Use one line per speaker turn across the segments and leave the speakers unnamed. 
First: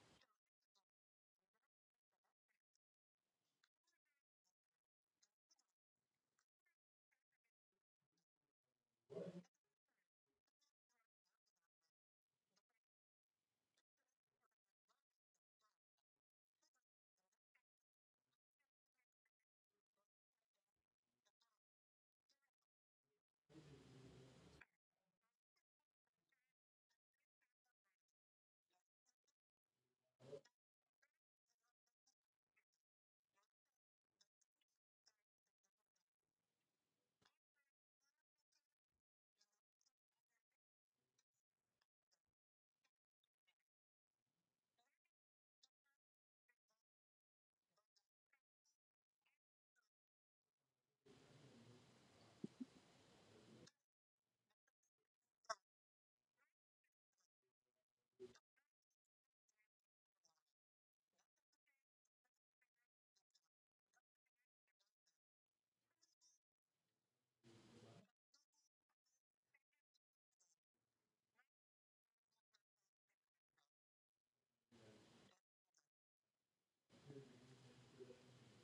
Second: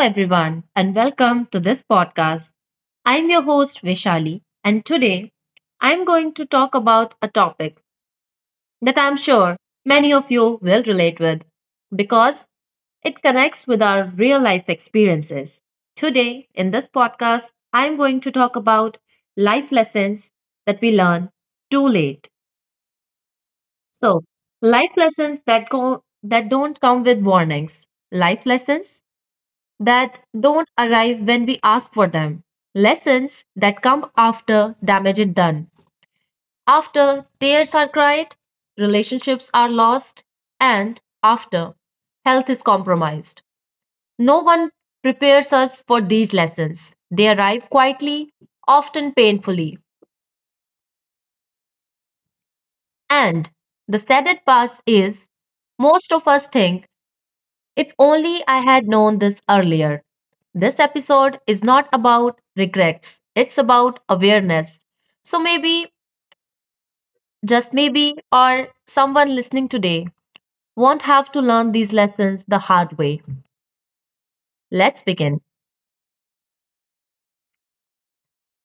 everyone, and welcome to this podcast. I'm your host, Vishali, and today I'm going to talk about a topic that I'm sure many of you will relate with, because it connects with our real life experiences. Today, in this podcast, I'm going to talk about life lessons that we learn too late. So, life lessons that go that don't come with warnings. Life lessons that don't arrive when we ask for them, lessons that come after damage is done, after tears are cried, relationships are lost, and after health is compromised. No one prepares us for these lessons. They arrive quietly, often painfully. And the saddest part is, most of us think, if only I had known this earlier. This episode is not about regrets, it's about awareness. So maybe, just maybe, or someone listening today won't have to learn these lessons the hard way. Let's begin.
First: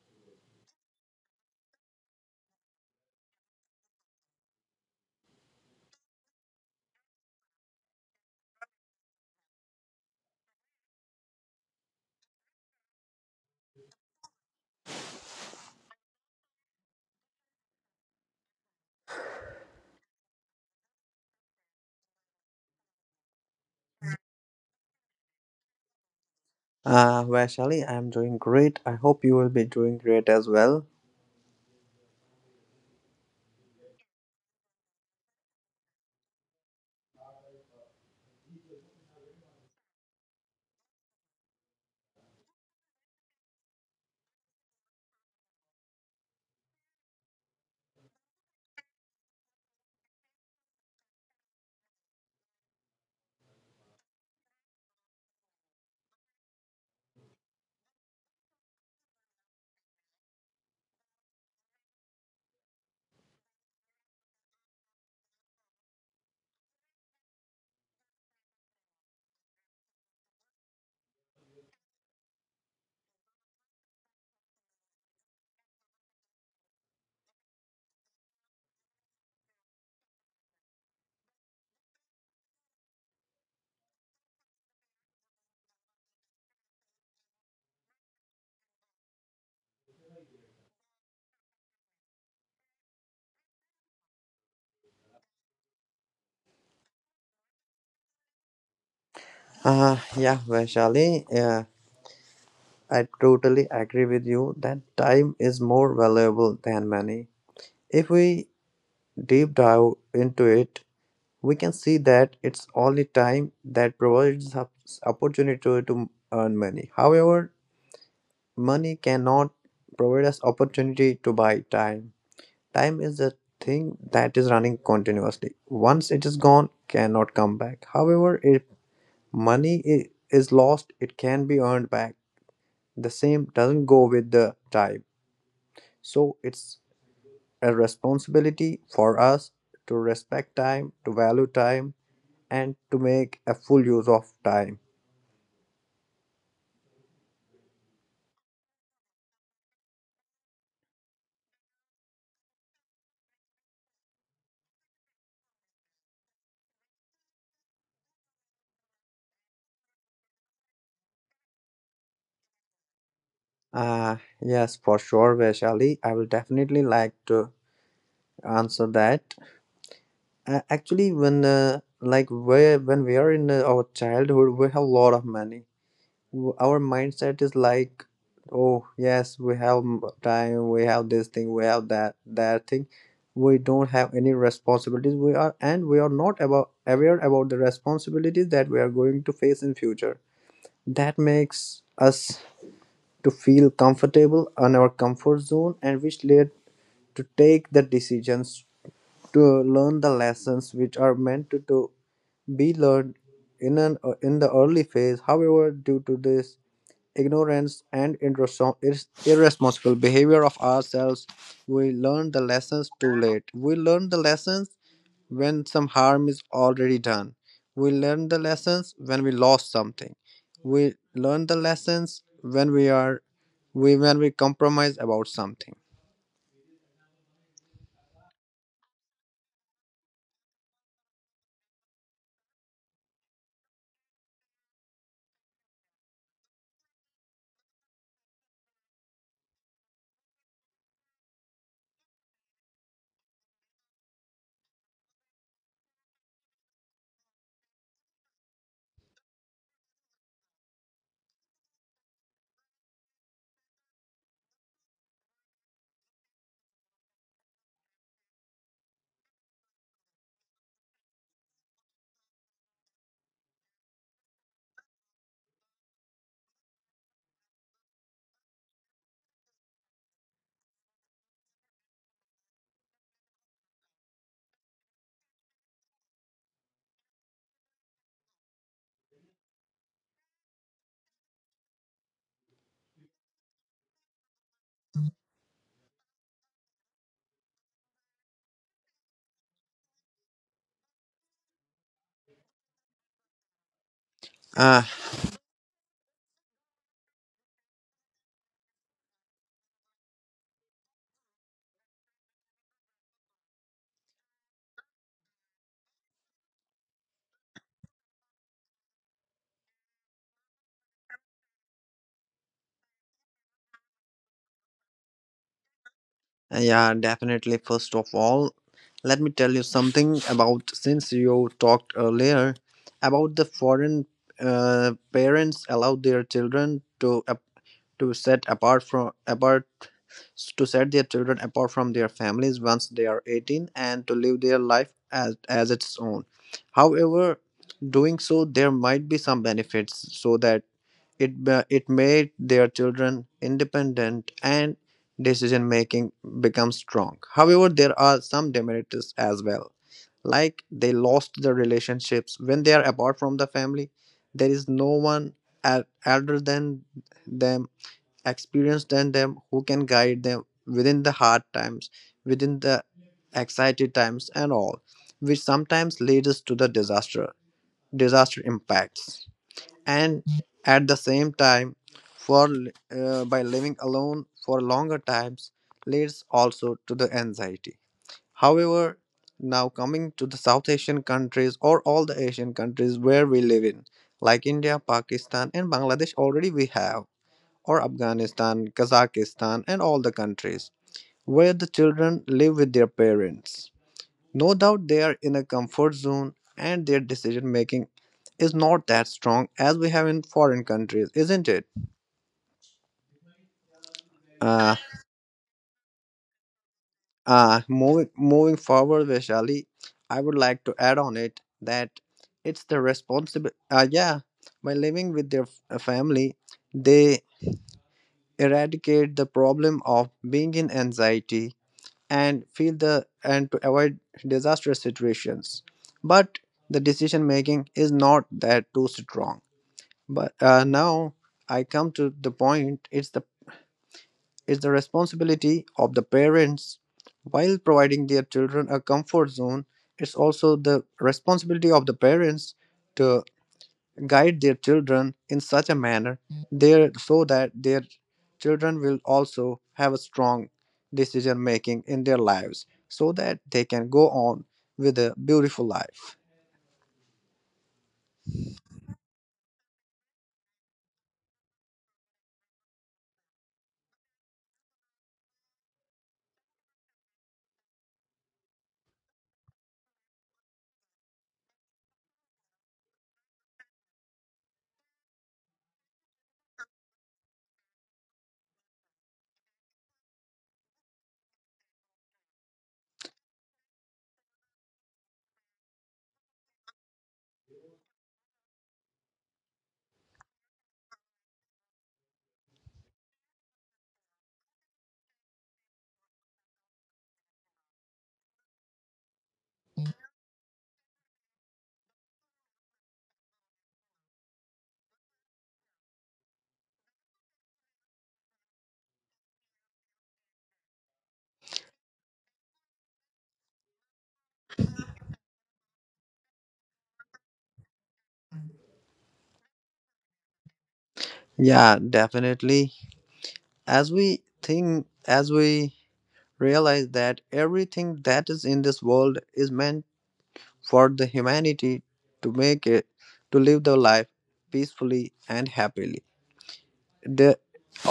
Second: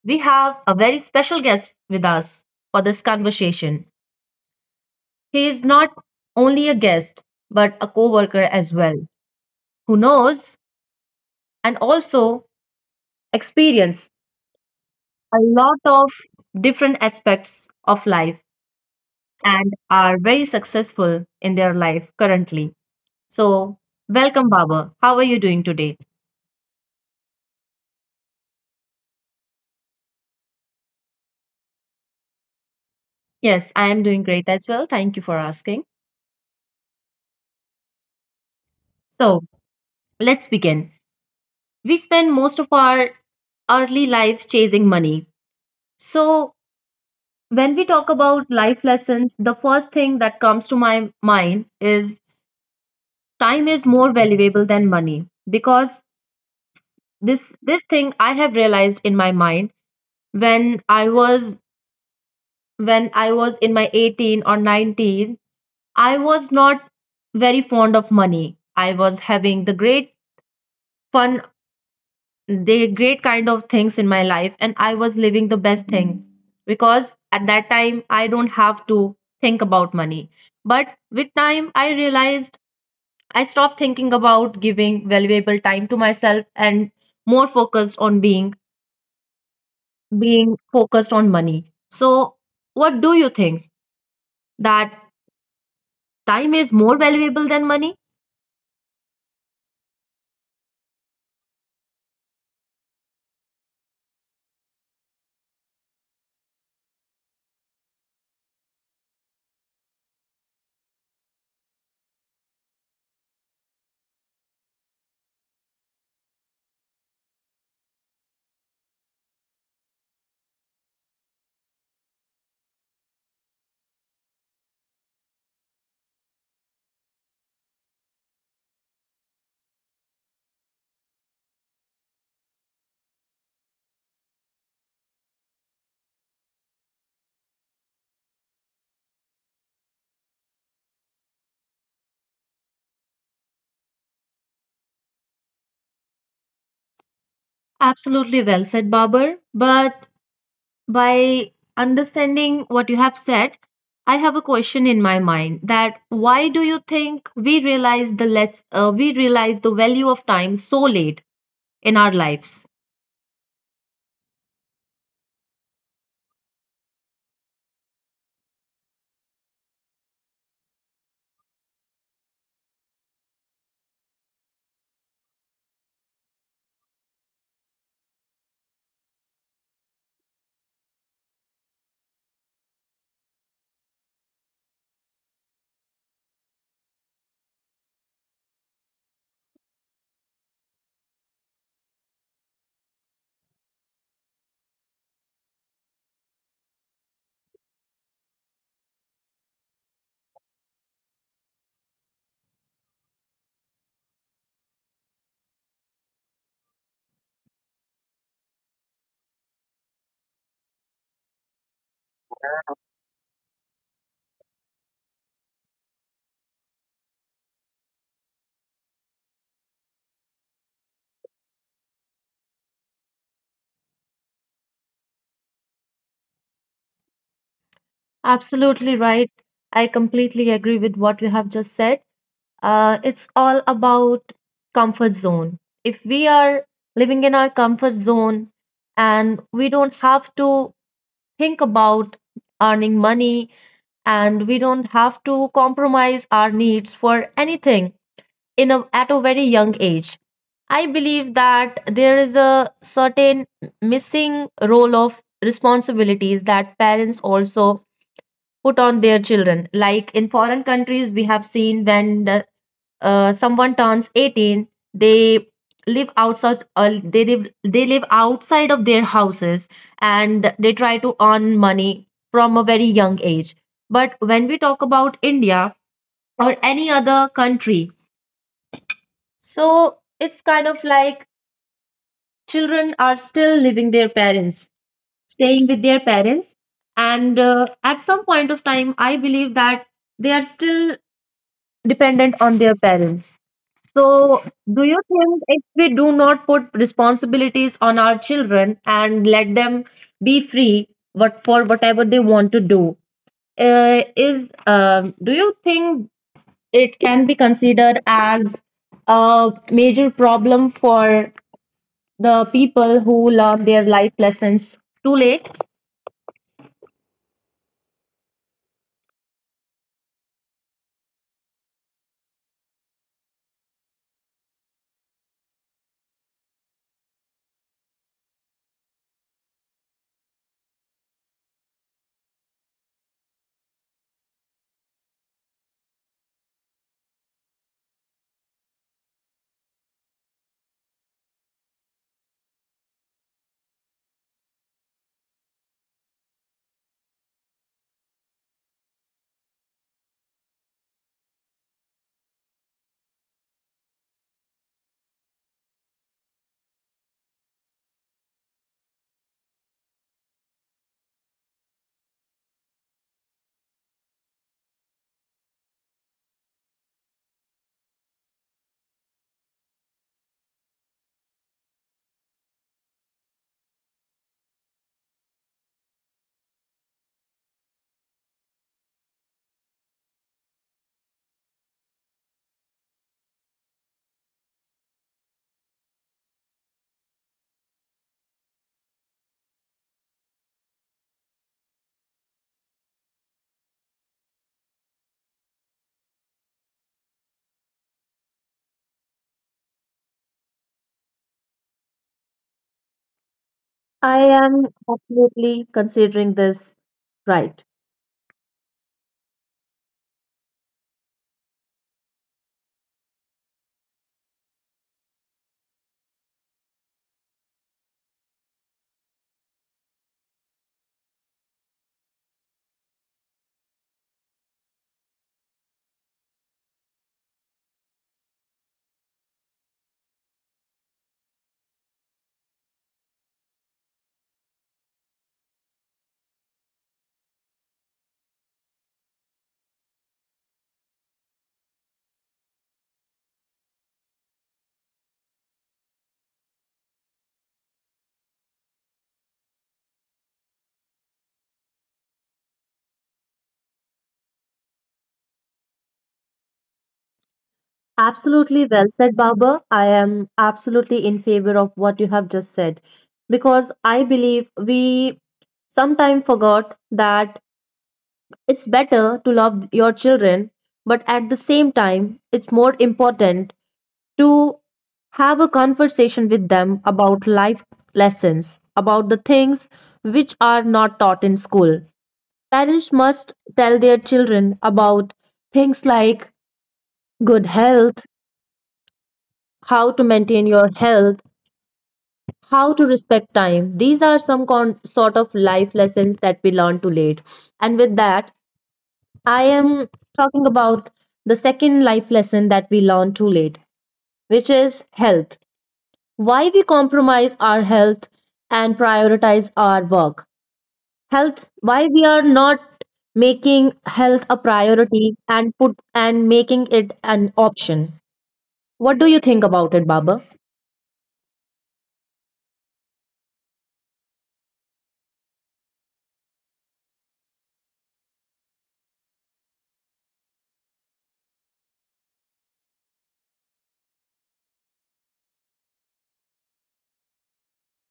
We have a very special guest with us for this conversation. He is not only a guest, but a co worker as well, who knows and also experienced a lot of different aspects of life and are very successful in their life currently. So, welcome, Baba. How are you doing today?
Vaishali, I'm doing great. I hope you will be doing great as well.
Yes, I am doing great as well. Thank you for asking. So, let's begin. We spend most of our early life chasing money. So, when we talk about life lessons, the first thing that comes to my mind is time is more valuable than money, because this thing I have realized in my mind when I was, when I was in my 18 or 19. I was not very fond of money. I was having the great fun, the great kind of things in my life, and I was living the best thing because at that time I don't have to think about money. But with time, I realized I stopped thinking about giving valuable time to myself and more focused on being focused on money. So, what do you think that time is more valuable than money?
Yeah, Vaishali, yeah, I totally agree with you that time is more valuable than money. If we deep dive into it, we can see that it's only time that provides us opportunity to earn money. However, money cannot provide us opportunity to buy time. Time is a thing that is running continuously. Once it is gone, cannot come back. However, if money i- is lost, it can be earned back. The same doesn't go with the time. So it's a responsibility for us to respect time, to value time, and to make a full use of time.
Absolutely well said, Babar. But by understanding what you have said, I have a question in my mind: that why do you think we realize the less we realize the value of time so late in our lives?
Uh, yes, for sure, Vaishali. I will definitely like to answer that. Actually, when like where when we are in our childhood, we have a lot of money. Our mindset is like, oh yes, we have time, we have this thing, we have that thing. We don't have any responsibilities. We are and we are not about aware about the responsibilities that we are going to face in future. That makes us to feel comfortable on our comfort zone, and which led to take the decisions to learn the lessons which are meant to do be learned in the early phase. However, due to this ignorance and irresponsible behavior of ourselves, we learn the lessons too late. We learn the lessons when some harm is already done. We learn the lessons when we lost something. We learn the lessons when we compromise about something.
Absolutely right. I completely agree with what you have just said. It's all about comfort zone. If we are living in our comfort zone and we don't have to think about earning money, and we don't have to compromise our needs for anything at a very young age. I believe that there is a certain missing role of responsibilities that parents also put on their children. Like in foreign countries, we have seen when someone turns 18, they live outside, they live outside of their houses, and they try to earn money from a very young age. But when we talk about India or any other country, so it's kind of like children are still living their parents, staying with their parents, and at some point of time I believe that they are still dependent on their parents. So,
Uh,
do you think if we do not put responsibilities on our children and let them be free what for whatever they want to do, is do you think it can be considered as a major problem for the people who learn their life lessons too late?
Yeah, definitely. First of all, let me tell you something about since you talked earlier about the foreign parents allow their children to set apart from apart to set their children apart from their families once they are 18 and to live their life as its own. However, doing so there might be some benefits so that it made their children independent and decision making become strong. However, there are some demerits as well. Like they lost the relationships when they are apart from the family, there is no one elder than them, experienced than them, who can guide them within the hard times, within the excited times, and all, which sometimes leads us to the disaster, impacts, and at the same time by living alone for longer times leads also to the anxiety. However, now coming to the South Asian countries, or all the Asian countries where we live in, like India, Pakistan and Bangladesh, already we have, or Afghanistan, Kazakhstan and all the countries where the children live with their parents, no doubt they are in a comfort zone and their decision making is not that strong as we have in foreign countries, isn't it?
I am
Uh,
absolutely considering this right.
moving forward, Vaishali, I would like to add on it that it's the responsibility. Yeah, by living with their family, they eradicate the problem of being in anxiety and feel the and to avoid disastrous situations. But the decision making is not that too strong. But now I come to the point, it's the responsibility of the parents. While providing their children a comfort zone, it's also the responsibility of the parents to guide their children in such a manner there so that their children will also have a strong decision making in their lives so that they can go on with a beautiful life.
Absolutely well said, Baba. I am absolutely in favor of what you have just said because I believe we sometimes forgot that it's better to love your children, but at the same time, it's more important to have a conversation with them about life lessons, about the things which are not taught in school. Parents must tell their children about things like good health, how to maintain your health, how to respect time. These are some sort of life lessons that we learn too late. And with that, I am talking about the second life lesson that we learn too late, which is health. Why we compromise our health and prioritize our work. Health, why we are not making health a priority and put and making it an option. What do you think about it, Baba?
Yeah, definitely. As we think as we realize that everything that is in this world is meant for the humanity to make it to live their life peacefully and happily, the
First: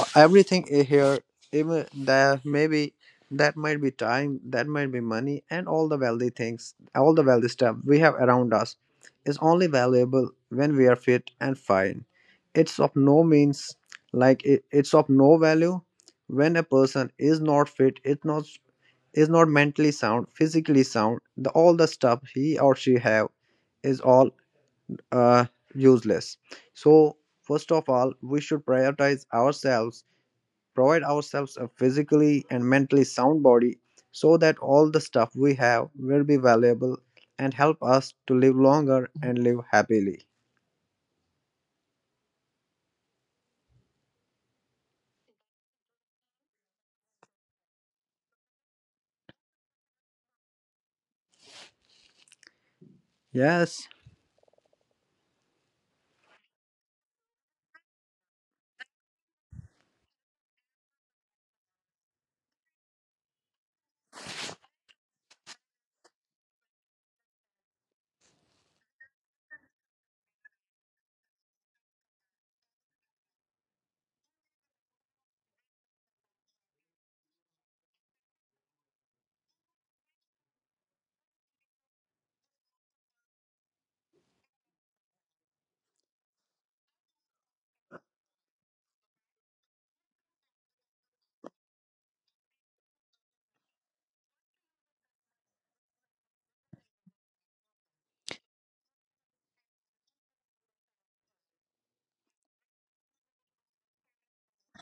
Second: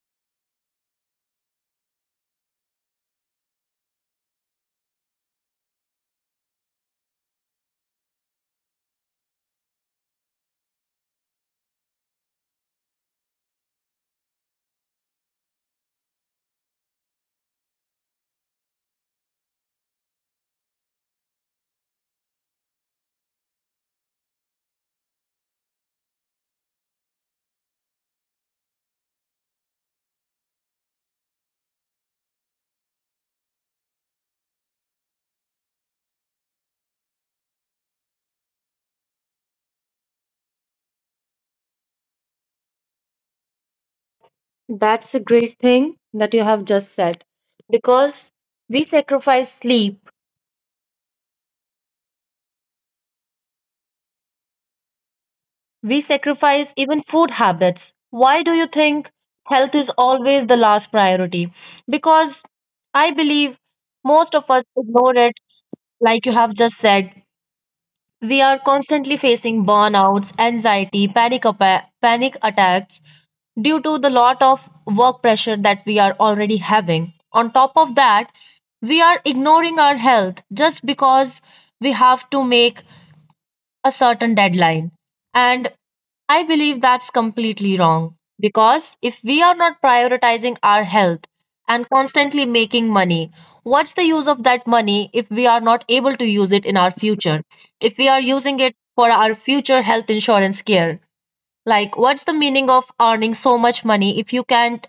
everything here, even there maybe, that might be time, that might be money, and all the wealthy stuff we have around us is only valuable when we are fit and fine. It's of no means. Like it's of no value when a person is not fit. It's not is not mentally sound, physically sound, the all the stuff he or she have is all uh, useless. So first of all, we should prioritize ourselves, provide ourselves a physically and mentally sound body so that all the stuff we have will be valuable and help us to live longer and live happily.
That's a great thing that you have just said, because we sacrifice sleep,
Yes,
we sacrifice even food habits. Why do you think health is always the last priority? Because I believe most of us ignore it, like you have just said. We are constantly facing burnouts, anxiety, panic, panic attacks due to the lot of work pressure that we are already having. On top of that, we are ignoring our health just because we have to make a certain deadline. And I believe that's completely wrong, because if we are not prioritizing our health and constantly making money, what's the use of that money if we are not able to use it in our future? If we are using it for our future health insurance care, like what's the meaning of earning so much money if you can't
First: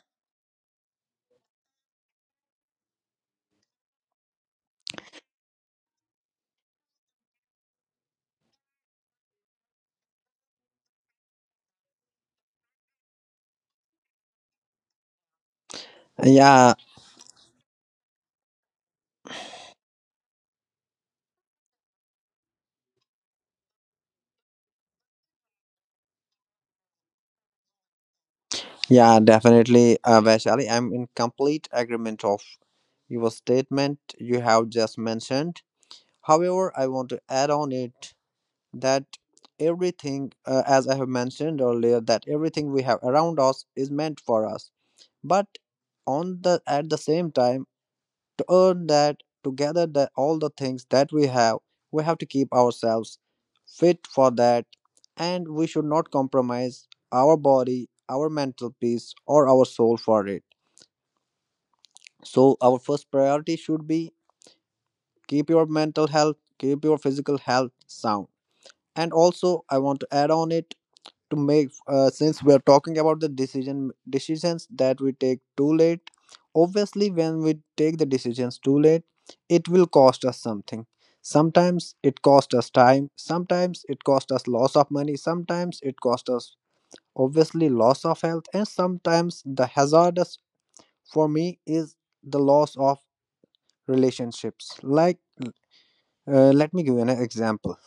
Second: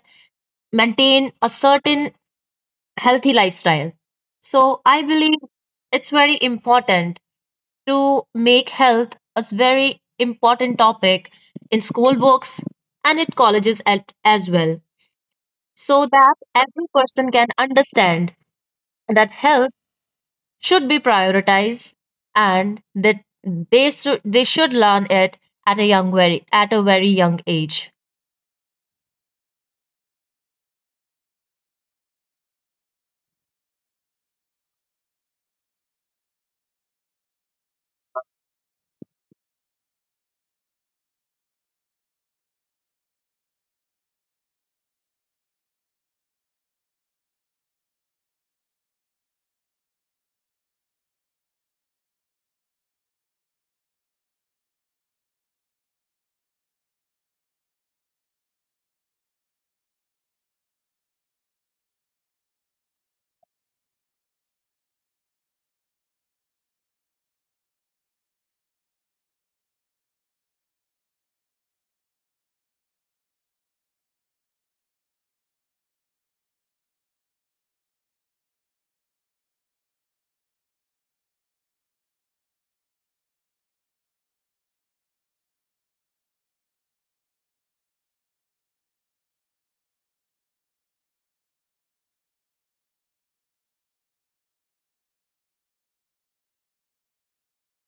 maintain a certain healthy lifestyle? So I believe it's very important to make health a very important topic in school books and in colleges as well, so that
yeah,
every person can understand that health should be prioritized, and that they should learn it at a very young age.
yeah, definitely. Vaishali, I'm in complete agreement of your statement you have just mentioned. However, I want to add on it that everything, as I have mentioned earlier, that everything we have around us is meant for us. But on the at the same time, to earn that, to gather all the things that we have to keep ourselves fit for that, and we should not compromise our body, our mental peace, or our soul for it. So our first priority should be keep your mental health, keep your physical health sound. And also I want to add on it, to make since we are talking about the decisions that we take too late, obviously when we take the decisions too late, it will cost us something. Sometimes it cost us time, sometimes it cost us loss of money, sometimes it cost us obviously loss of health, and sometimes the hazardous for me is the loss of relationships. Like, let me give you an example.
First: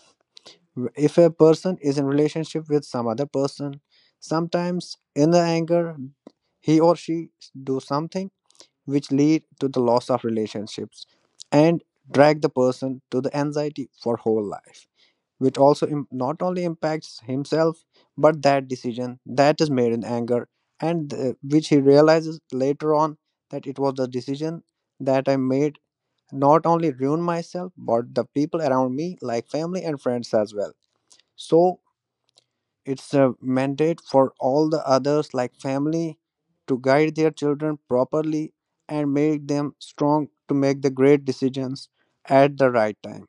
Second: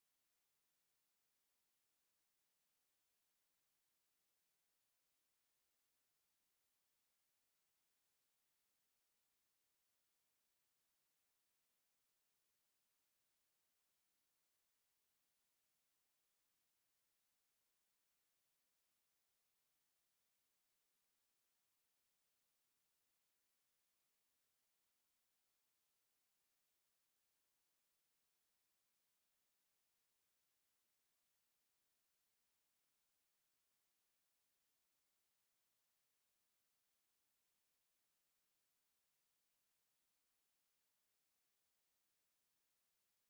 If a person is in relationship with some other person, sometimes in the anger, he or she do something which lead to the loss of relationships and drag the person to the anxiety for whole life, which also not only impacts himself, but that decision that is made in anger, and which he realizes later on that it was the decision that I made, not only ruin myself but the people around me like family and friends as well. So it's a mandate for all the others, like family, to guide their children properly and make them strong to make the great decisions at the right time.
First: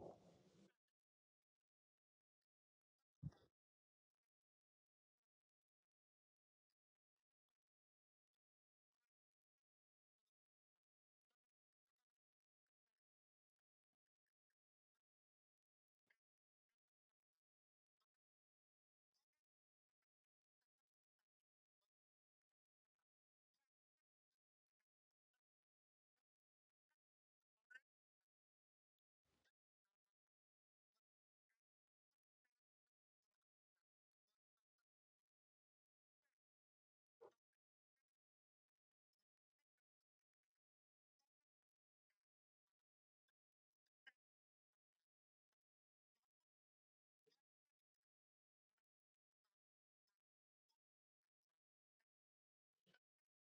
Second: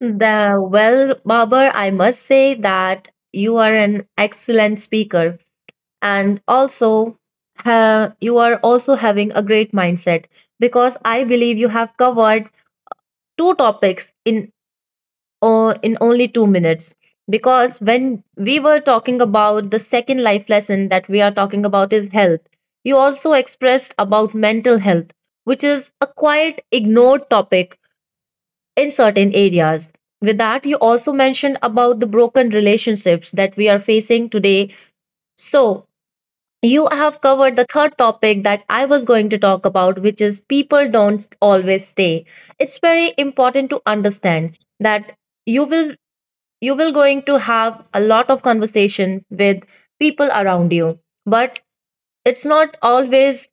The well, Babar, I must say that you are an excellent speaker, and also you are also having a great mindset, because I believe you have covered two topics in only 2 minutes. Because when we were talking about the second life lesson that we are talking about is health, you also expressed about mental health, which is a quite ignored topic in certain areas. With that, you also mentioned about the broken relationships that we are facing today. So you have covered the third topic that I was going to talk about, which is people don't always stay. It's very important to understand that you will you will going to have a lot of conversation with people around you, but it's not always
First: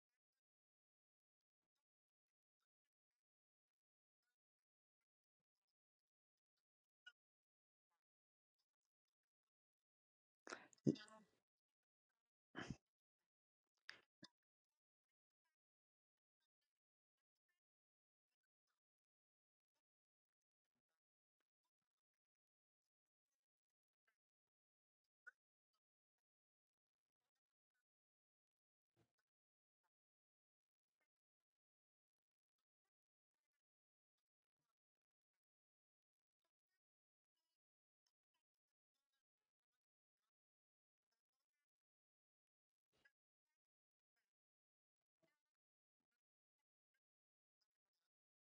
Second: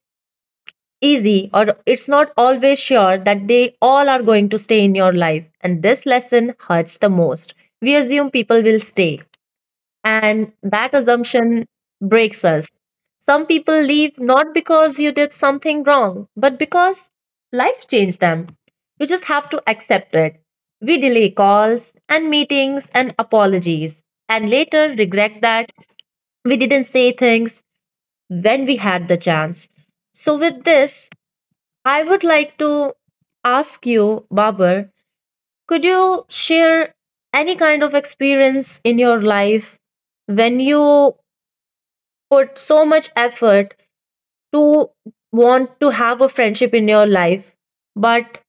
easy or it's not always sure that they all are going to stay in your life, and this lesson hurts the most. We assume people will stay, and that assumption breaks us. Some people leave not because you did something wrong, but because life changed them. You just have to accept it. We delay calls and meetings and apologies, and later regret that we didn't say things when we had the chance. So, with this, I would like to ask you, Babar, could you share any kind of experience in your life when you put so much effort to want to have a friendship in your life, but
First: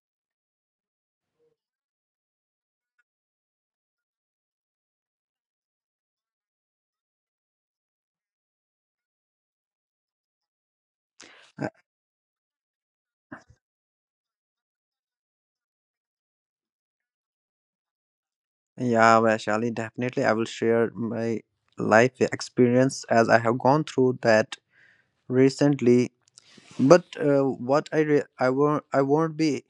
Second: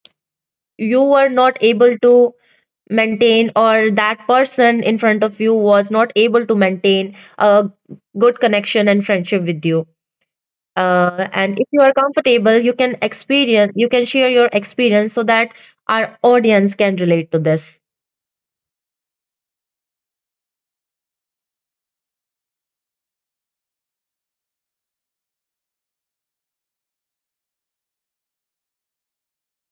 you were not able to maintain, or that person in front of you was not able to maintain a good connection and friendship with you. And if
Uh,
you are comfortable, you can share your experience so that our audience can relate to this.
Yeah, Vaishali, definitely. I will share my life experience as I have gone through that recently. But what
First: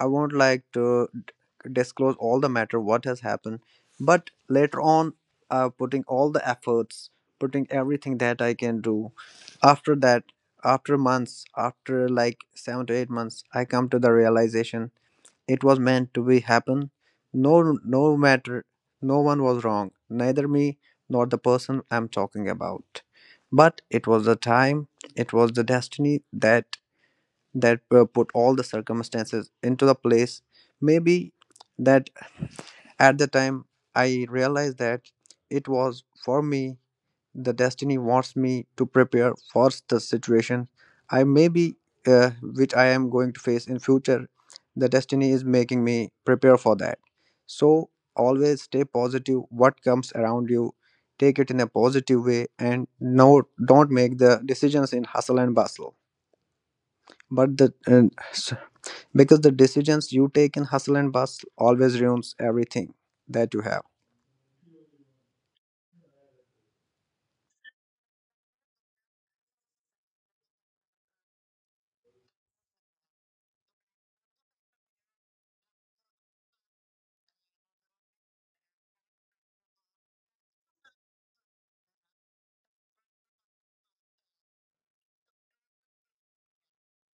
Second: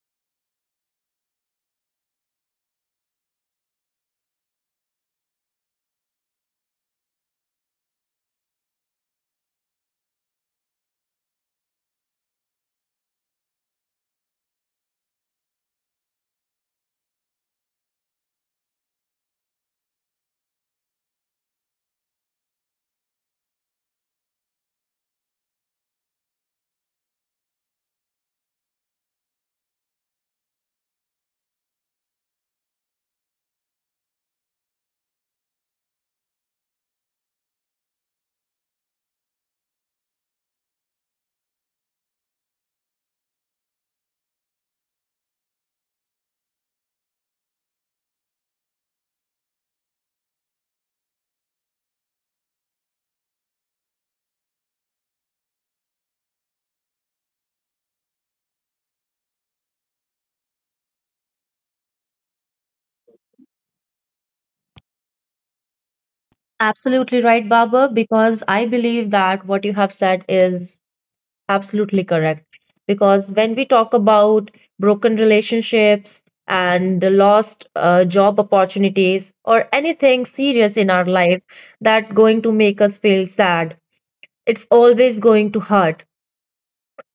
I won't like to disclose all the matter what has happened, but later on, putting all the efforts, putting everything that I can do. After that, after months, after like 7 to 8 months, I come to the realization it was meant to be happen. No, no matter, no one was wrong, neither me nor the person I'm talking about. But it was the time, it was the destiny that put all the circumstances into the place. Maybe that at the time I realized that it was for me, the destiny wants me to prepare for the situation I maybe which I am going to face in future. The destiny is making me prepare for that. So always stay positive, what comes around you, take it in a positive way. And no, don't make the decisions in hustle and bustle, but the and because the decisions you take in hustle and bustle always ruins everything that you have.
Absolutely right, Baba, because I believe that what you have said is absolutely correct. Because when we talk about broken relationships and the lost job opportunities or anything serious in our life that going to make us feel sad, it's always going to hurt.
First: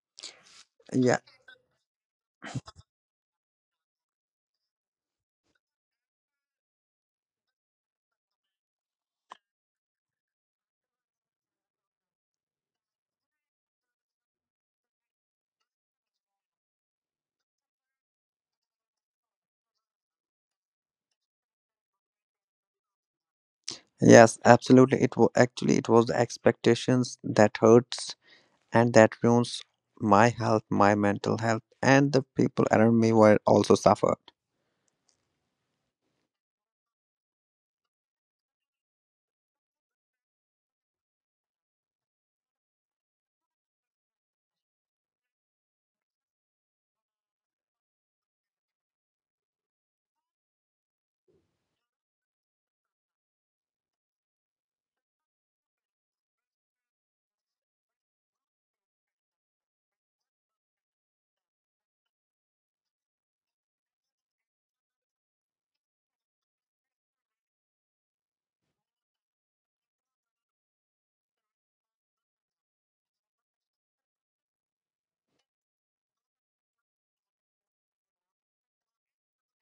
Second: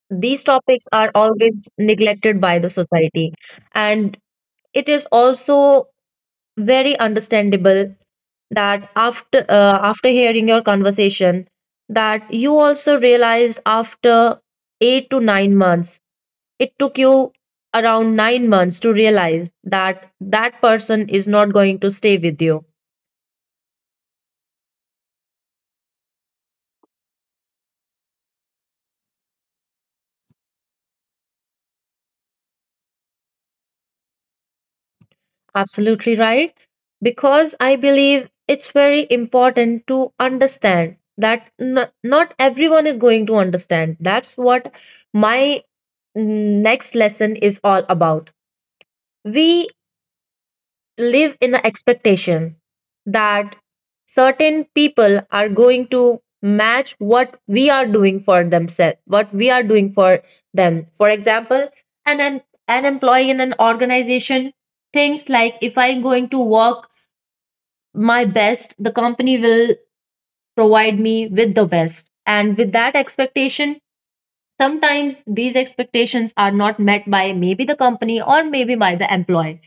These topics are
Yeah.
always neglected by the society. And it is also very understandable that after hearing your conversation that you also realized after 8 to 9 months, it took you around 9 months to realize that that person is not going to stay with you.
Yes, absolutely, it was actually, it was the expectations that hurts and that ruins my health, my mental health, and the people around me were also suffered.
Absolutely right. Because I believe it's very important to understand that not everyone is going to understand. That's what my next lesson is all about. We live in the expectation that certain people are going to match what we are doing for themselves, what we are doing for them. For example, an an, an employee in an organization thinks like, if I'm going to work my best, the company will provide me with the best. And with that expectation, sometimes these expectations are not met by maybe the company or maybe by the employee,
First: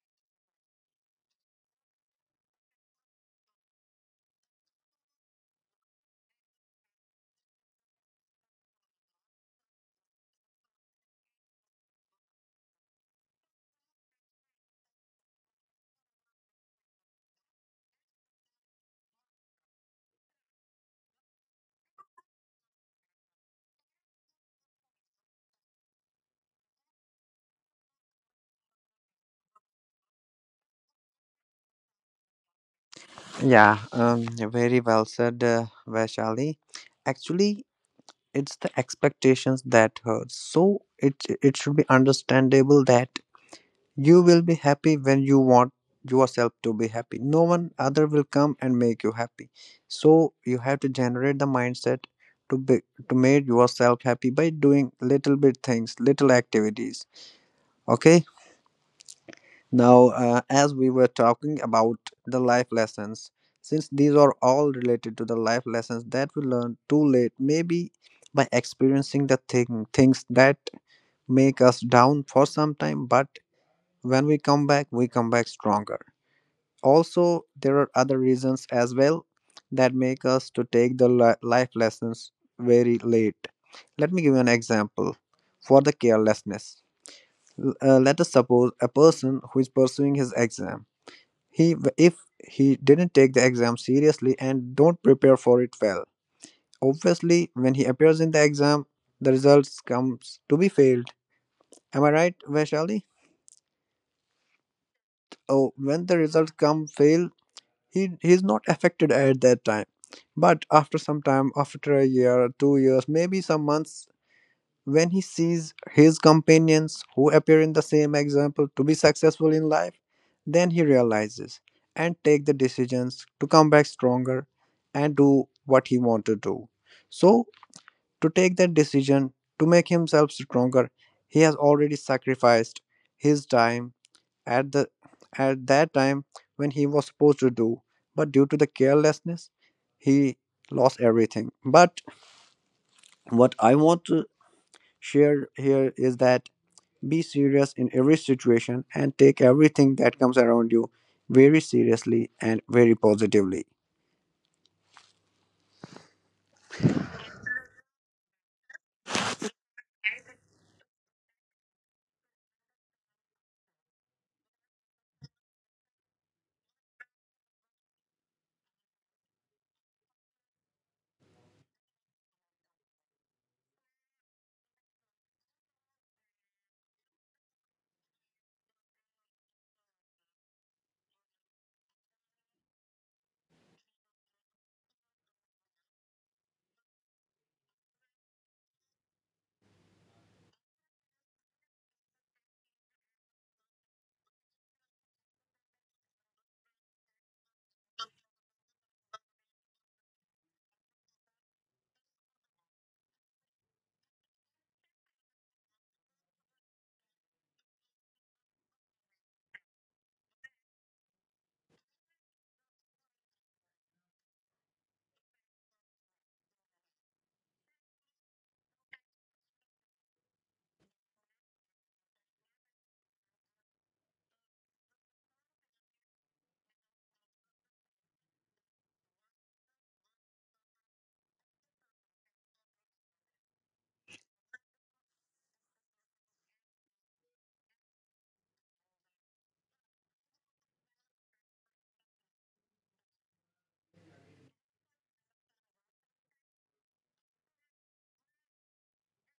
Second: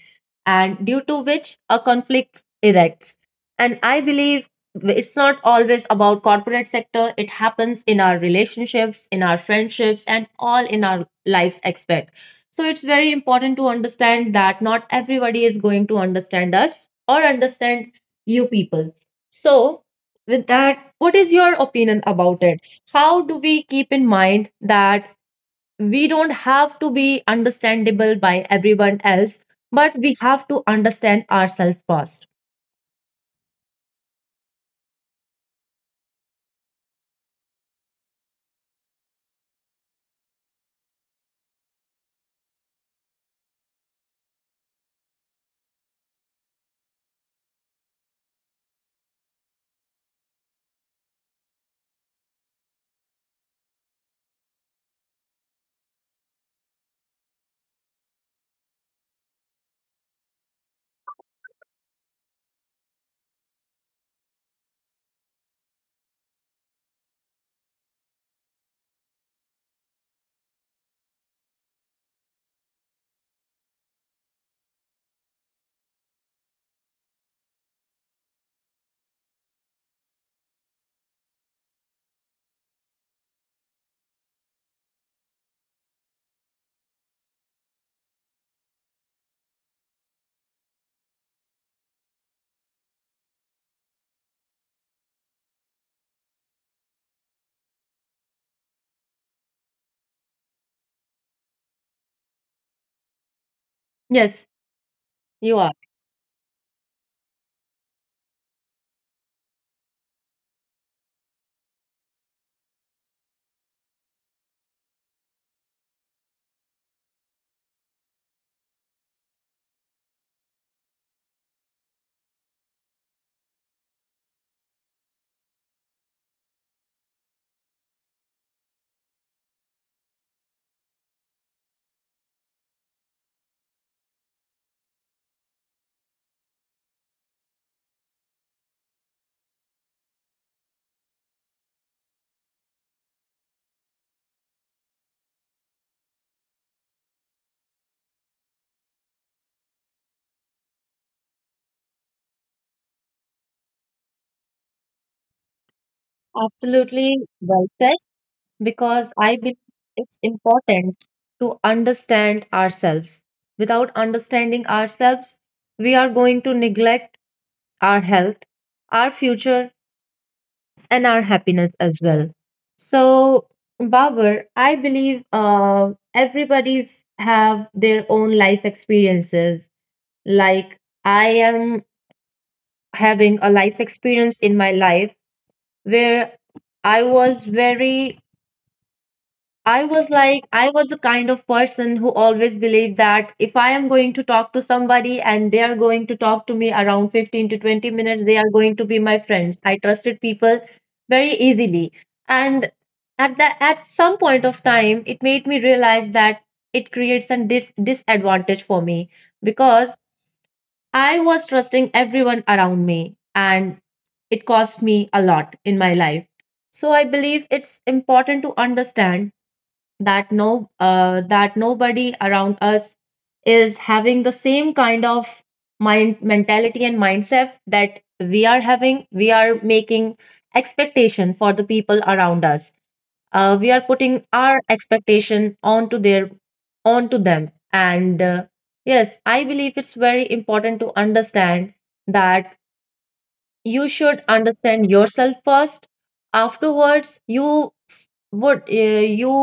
and due to which a conflict erects. And I believe it's not always about corporate sector, it happens in our relationships, in our friendships and all in our lives expect. So it's very important to understand that not everybody is going to understand us, or understand you people. So with that, what is your opinion about it? How do we keep in mind that we don't have to be understandable by everyone else, but we have to understand ourselves first?
Yeah. Very well said, Vaishali. Actually, it's the expectations that hurts. So it it should be understandable that you will be happy when you want yourself to be happy. No one other will come and make you happy. So you have to generate the mindset to be to make yourself happy by doing little bit things, little activities. Okay. Now, as we were talking about the life lessons, since these are all related to the life lessons that we learn too late, maybe by experiencing the things that make us down for some time, but when we come back stronger. Also, there are other reasons as well that make us to take the life lessons very late. Let me give you an example for the carelessness. Let us suppose a person who is pursuing his exam. He, if he didn't take the exam seriously and don't prepare for it well, obviously when he appears in the exam, the results comes to be failed. Am I right, Vaishali?
Yes, you are
Oh, when the results come fail, he's not affected at that time, but after some time, after a year, 2 years, maybe some months, when he sees his companions who appear in the same example to be successful in life, then he realizes and take the decisions to come back stronger and do what he want to do. So to take that decision, to make himself stronger, he has already sacrificed his time at the at that time when he was supposed to do, but due to the carelessness, he lost everything. But what I want to share here is that be serious in every situation and take everything that comes around you very seriously and very positively.
absolutely well said, because I believe it's important to understand ourselves. Without understanding ourselves, we are going to neglect our health, our future, and our happiness as well. So, Babur, I believe have their own life experiences. Like I am having a life experience in my life where I was very I was the kind of person who always believed that if I am going to talk to somebody and they are going to talk to me around 15 to 20 minutes, they are going to be my friends. I trusted people very easily. And at some point of time, it made me realize that it creates a disadvantage for me because I was trusting everyone around me and it cost me a lot in my life. So I believe it's important to understand that no that nobody around us is having the same kind of mind mentality and mindset that we are having. We are making expectation for the people around us. Uh, we are putting our expectation onto them, and yes, I believe it's very important to understand that you should understand yourself first. Afterwards you s- would you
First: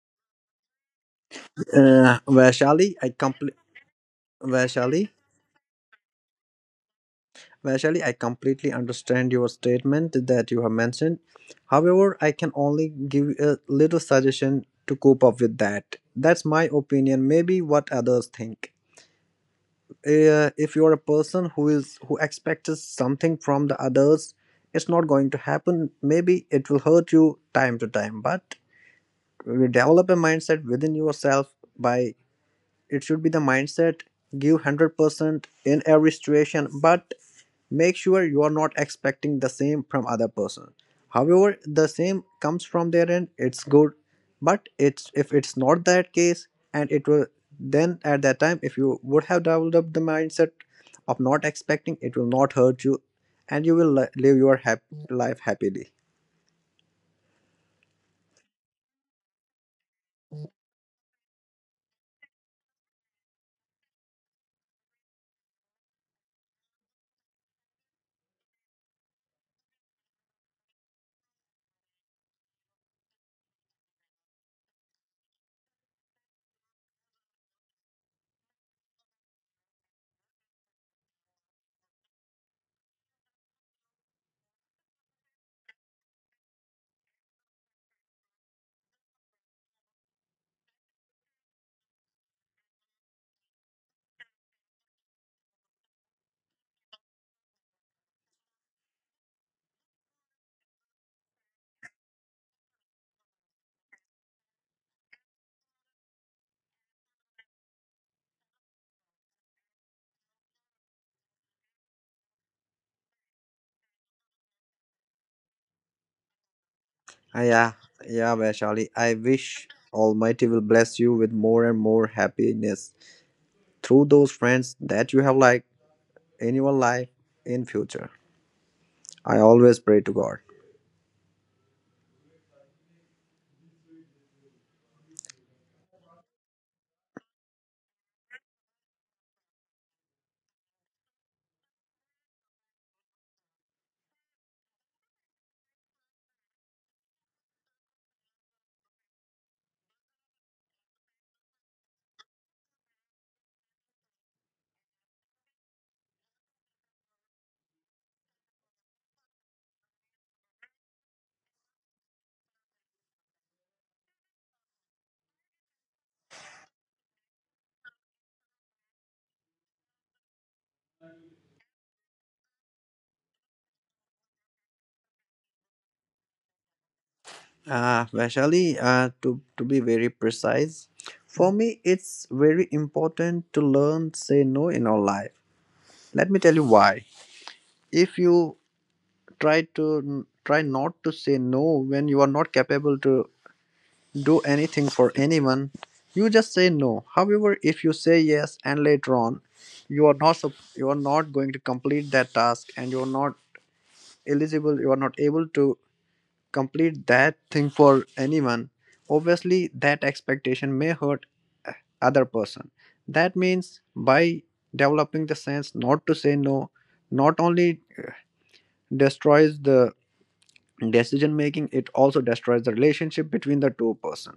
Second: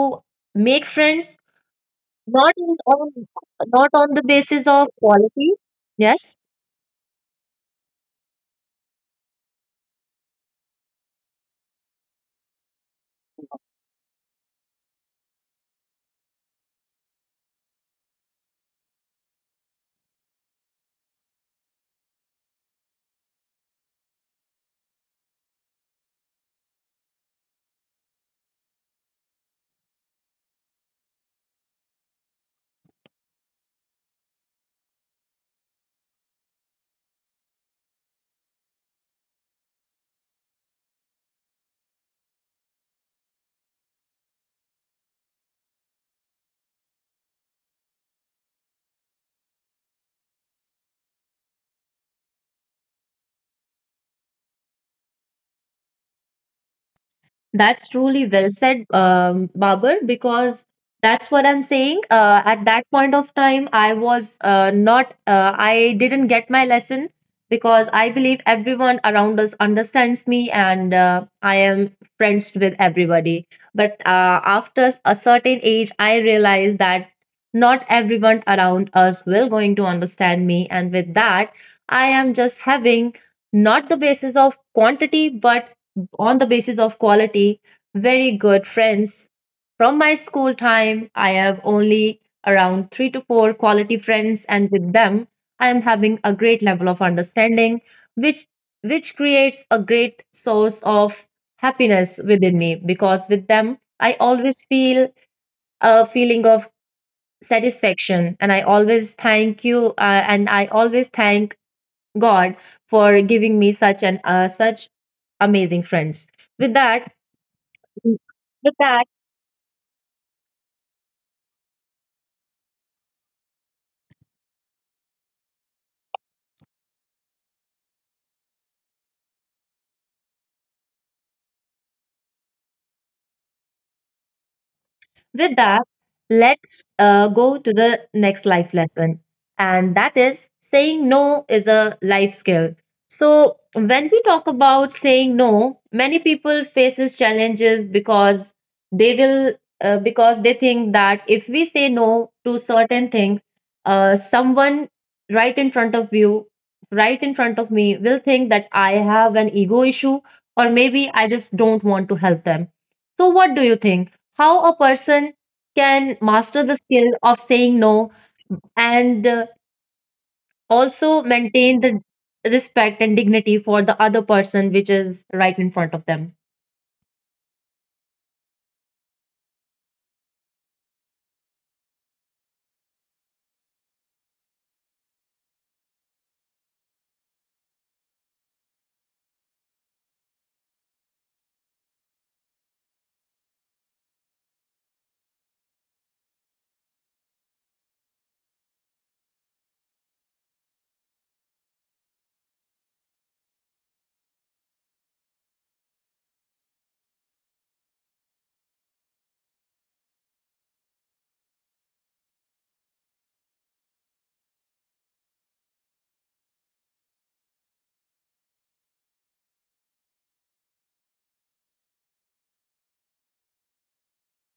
make friends not in
Vaishali,
on not on the basis of
Vaishali,
quality. Yes.
Vaishali, I completely understand your statement that you have mentioned. However, I can only give a little suggestion to cope up with that. That's my opinion, maybe what others think. If you're a person who is who expects something from the others, it's not going to happen. Maybe it will hurt you time to time, but you develop a mindset within yourself by it should be the mindset, give 100% in every situation, but make sure you are not expecting the same from other person. However, the same comes from their end, it's good. But it's, if it's not that case, and it will, then at that time, if you would have developed the mindset of not expecting, it will not hurt you and you will live your life happily.
That's truly well said, Babar, because that's what I'm saying. At that point of time, I was not, I didn't get my lesson because I believe everyone around us understands me, and I am friends with everybody. But after a certain age, I realized that not everyone around us will going to understand me. And with that, I am just having not the basis of quantity, but on the basis of quality, very good friends. From my school time, I have only around three to four quality friends, and with them, I am having a great level of understanding, which which creates a great source of happiness within me because with them I always feel a feeling of satisfaction, and I always thank God for giving me such an such amazing friends. With that,
Ah, yeah.
嗯，
Yeah,
就
Vaishali,
大
I wish Almighty will bless you with more and more happiness through those friends that you have, like, in your life in future. I always pray to god.
with that, let's go to the next life lesson, and that is saying no is a life skill. So when we talk about saying no, many people faces challenges because they will because they think that if we say no to certain things, someone right in front of you, right in front of me, will think that I have an ego issue, or maybe I just don't want to help them. So what do you think? How a person can master the skill of saying no, and also maintain the respect and dignity for the other person which is right in front of them?
Vaishali, to be very precise, for me it's very important to learn say no in our life. Let me tell you why. If you try not to say no when you are not capable to do anything for anyone, you just say no. However, if you say yes and later on you are not you are not going to complete that task and you are not eligible, you are not able to complete that thing for anyone, obviously that expectation may hurt, uh, other person. That means by developing the sense not to say no not only destroys the decision making, it also destroys the relationship between the two person.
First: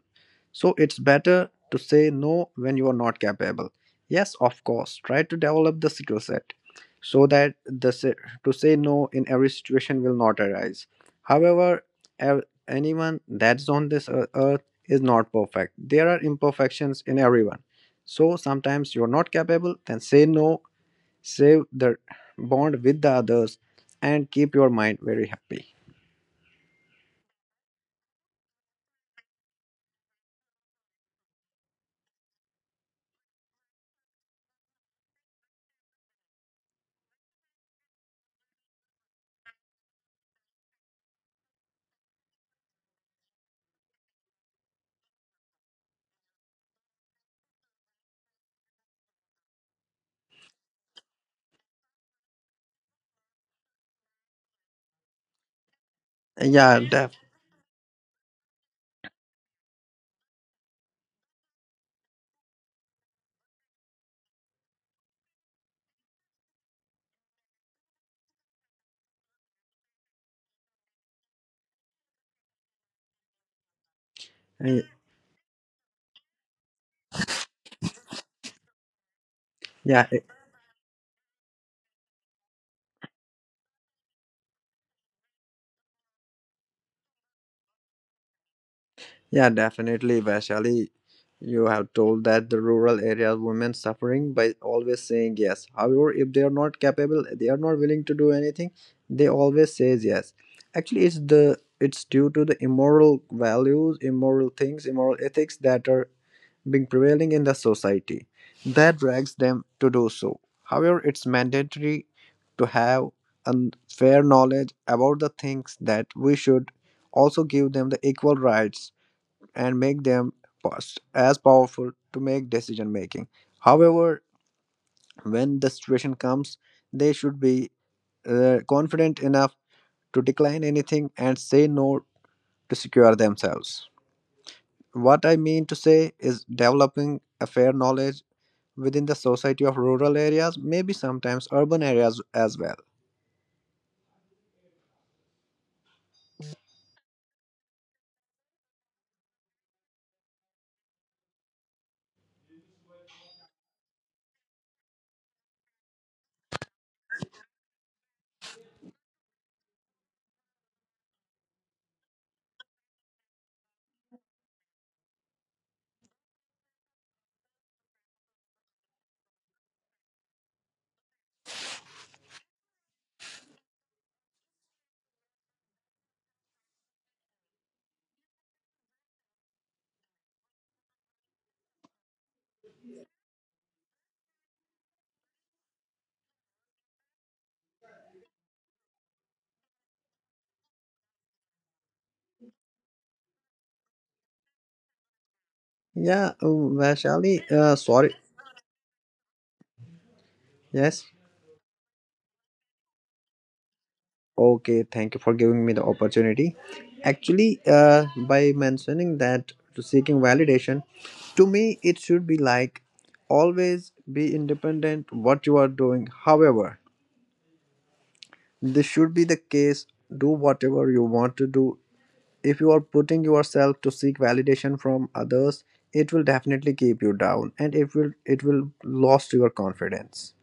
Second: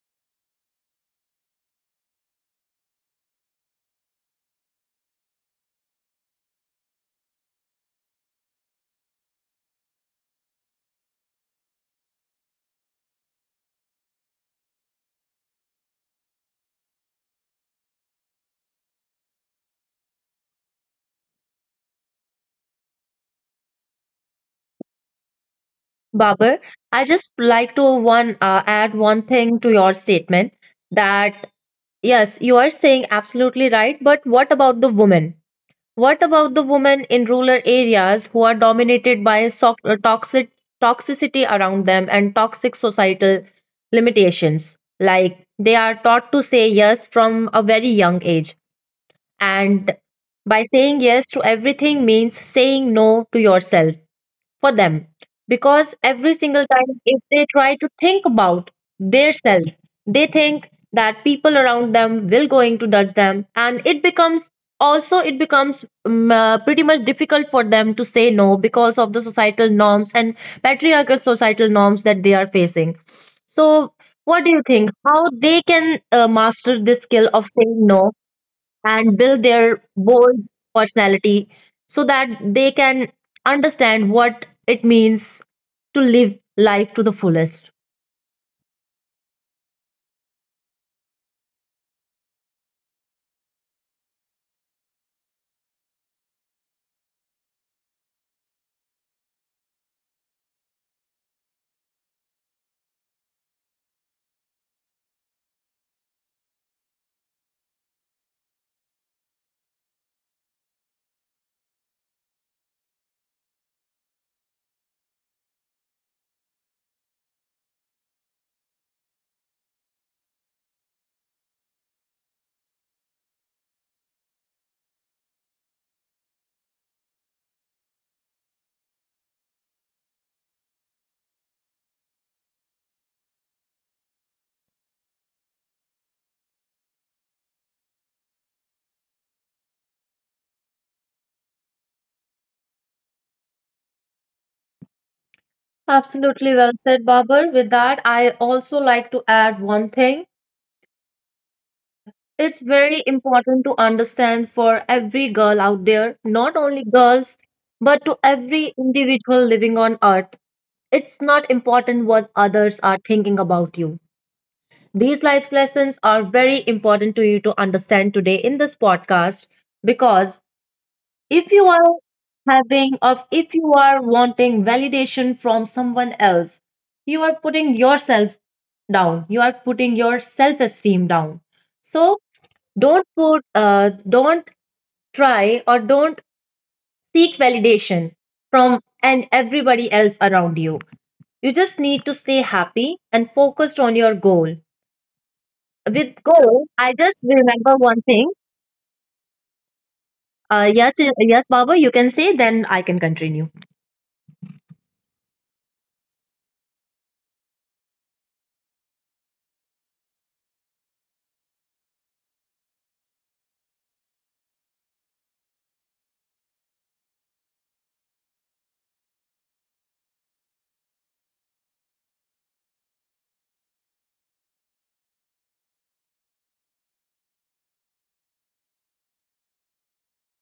So it's better to say no when you are not capable. Yes, of course, try to develop the skill set so that the to say no in every situation will not arise. However, anyone that's on this earth is not perfect, there are imperfections in everyone. So sometimes you're not capable, then say no, save the bond with the others and keep your mind very happy.
Babar, I just like to one add one thing to your statement, that yes, you are saying absolutely right, but what about the woman? What about the women in rural areas who are dominated by toxic toxicity around them and toxic societal limitations? Like they are taught to say yes from a very young age, and by saying yes to everything means saying no to yourself for them, because every single
Yeah.
time if they try to think about their self, they think that people around them will going to judge them, and it becomes, pretty much difficult for them to say no because of the societal norms and patriarchal societal norms that they are facing. So what do you
Uh,
think, how they can master this skill of saying no and build their
Yeah,
bold personality so that they can understand what it means to live life to the fullest.
yeah, definitely, Vaishali. You have told that the rural areas women suffering by always saying yes. However, if they are not capable, they are not willing to do anything, they always says yes. Actually, it's due to the immoral values, immoral things, immoral ethics that are being prevailing in the society that drags them to do so. However, it's mandatory to have a fair knowledge about the things that we should also give them the equal rights and make them as powerful to make decision making. However, when the situation comes, they should be confident enough to decline anything and say no to secure themselves. What I mean to say is developing a fair knowledge within the society of rural areas, maybe sometimes urban areas as well.
Absolutely well said, Babar. With that, I also like to add one thing. It's very important to understand for every girl out there, not only girls, but to every individual living on earth. It's not important what others are thinking about you. These life lessons are very important to you to understand today in this podcast, because if you are having of if you are wanting validation from someone else, you are putting yourself down. You are putting your self-esteem down. So don't try or don't seek validation from and everybody else around you. You just need to stay happy and focused on your goal. With
Yeah,
Go, I just
Vaishali,
remember one
sorry.
thing.
Yes.
Yes, Baba, you can say, then I can continue.
Okay, thank you for giving me the opportunity. Actually, by mentioning that to seeking validation, to me, it should be like always be independent what you are doing. However, this should be the case. Do whatever you want to do. If you are putting yourself to seek validation from others, it will definitely keep you down and it will lost your confidence.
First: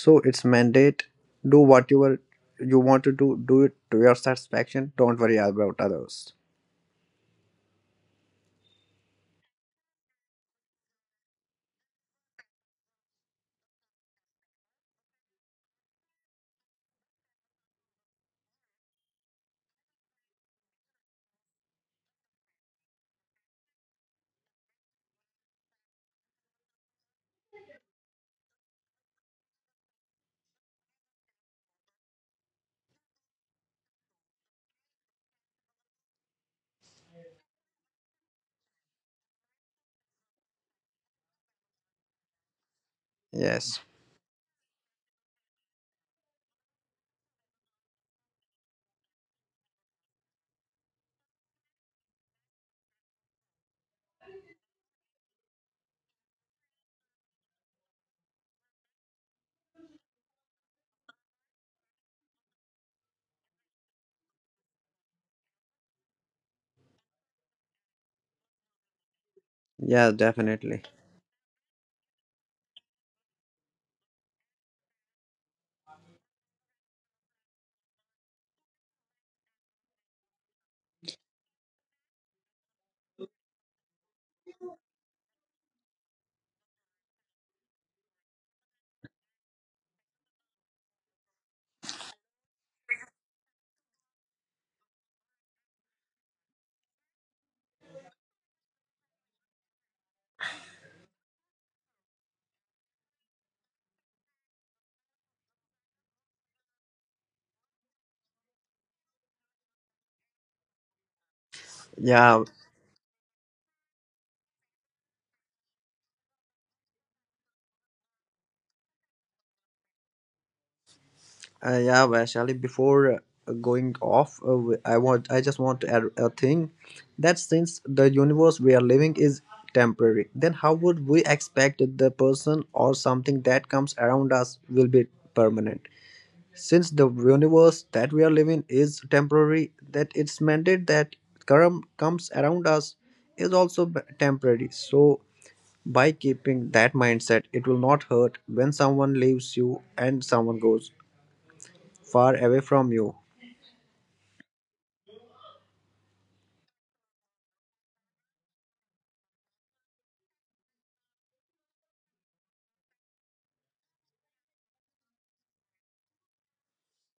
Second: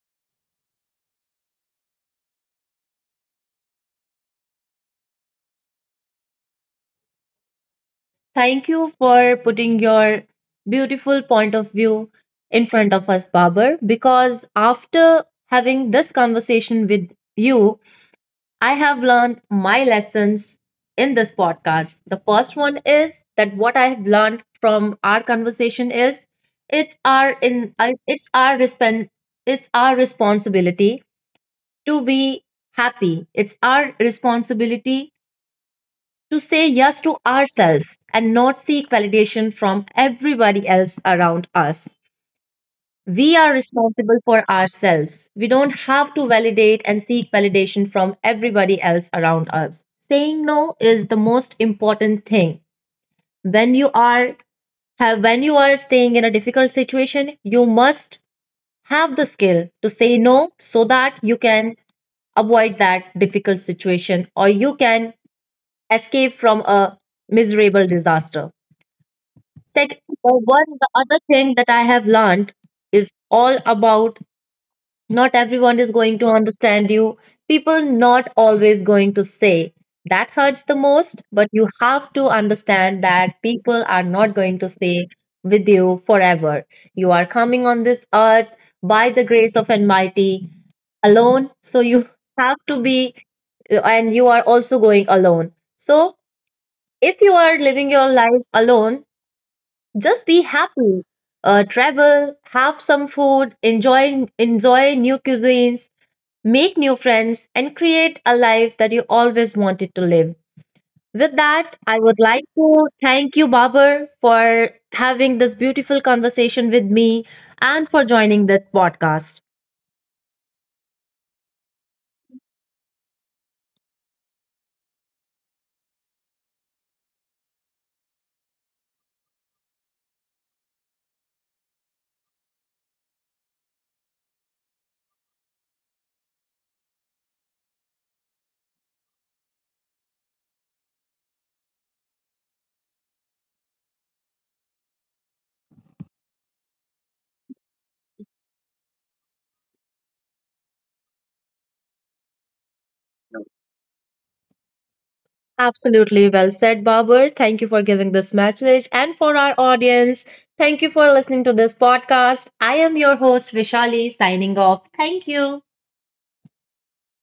So it's mandate, do whatever you want to do, do it to your satisfaction, don't worry about others.
Thank you for putting your beautiful point of view in front of us, Babar, because after having this conversation with you, I have learned my lessons in this podcast. The first one is that what I have learned from our conversation is it's our in uh, it's our respen- it's our responsibility to be happy. It's our responsibility to say yes to ourselves and not seek validation from everybody else around us. We are
Yes.
responsible for ourselves. We don't have to validate and seek validation from everybody else around us. Saying no is the most important thing. When you are when you are staying in a difficult situation, you must have the skill to say no so that you can avoid that difficult situation, or you can escape from a miserable disaster. Second,
Yeah, definitely.
the other thing that I have learned is all about not everyone is going to understand you. People not always going to say that hurts the most, but you have to understand that people are not going to stay with you forever. You are coming on this earth by the grace of almighty alone, so you have to be, and you are also going alone. So if you are living your life alone, just be happy. Uh, travel, have some food, enjoy new cuisines, make new friends, and create a life that you always wanted to live. With that, I would
Yeah.
like to thank you, Babar, for having this beautiful conversation with me and for joining this podcast.
Yeah, Vaishali, before going off, I just want to add a thing that since the universe we are living is temporary, then how would we expect the person or something that comes around us will be permanent? Since the universe that we are living is temporary, that it's mandated that current comes around us is also temporary. So by keeping that mindset, it will not hurt when someone leaves you and someone goes far away from you.
Absolutely well said, Babar. Thank you for giving this message. And for our audience, thank you for listening to this podcast. I am your host, Vishali, signing off. Thank you.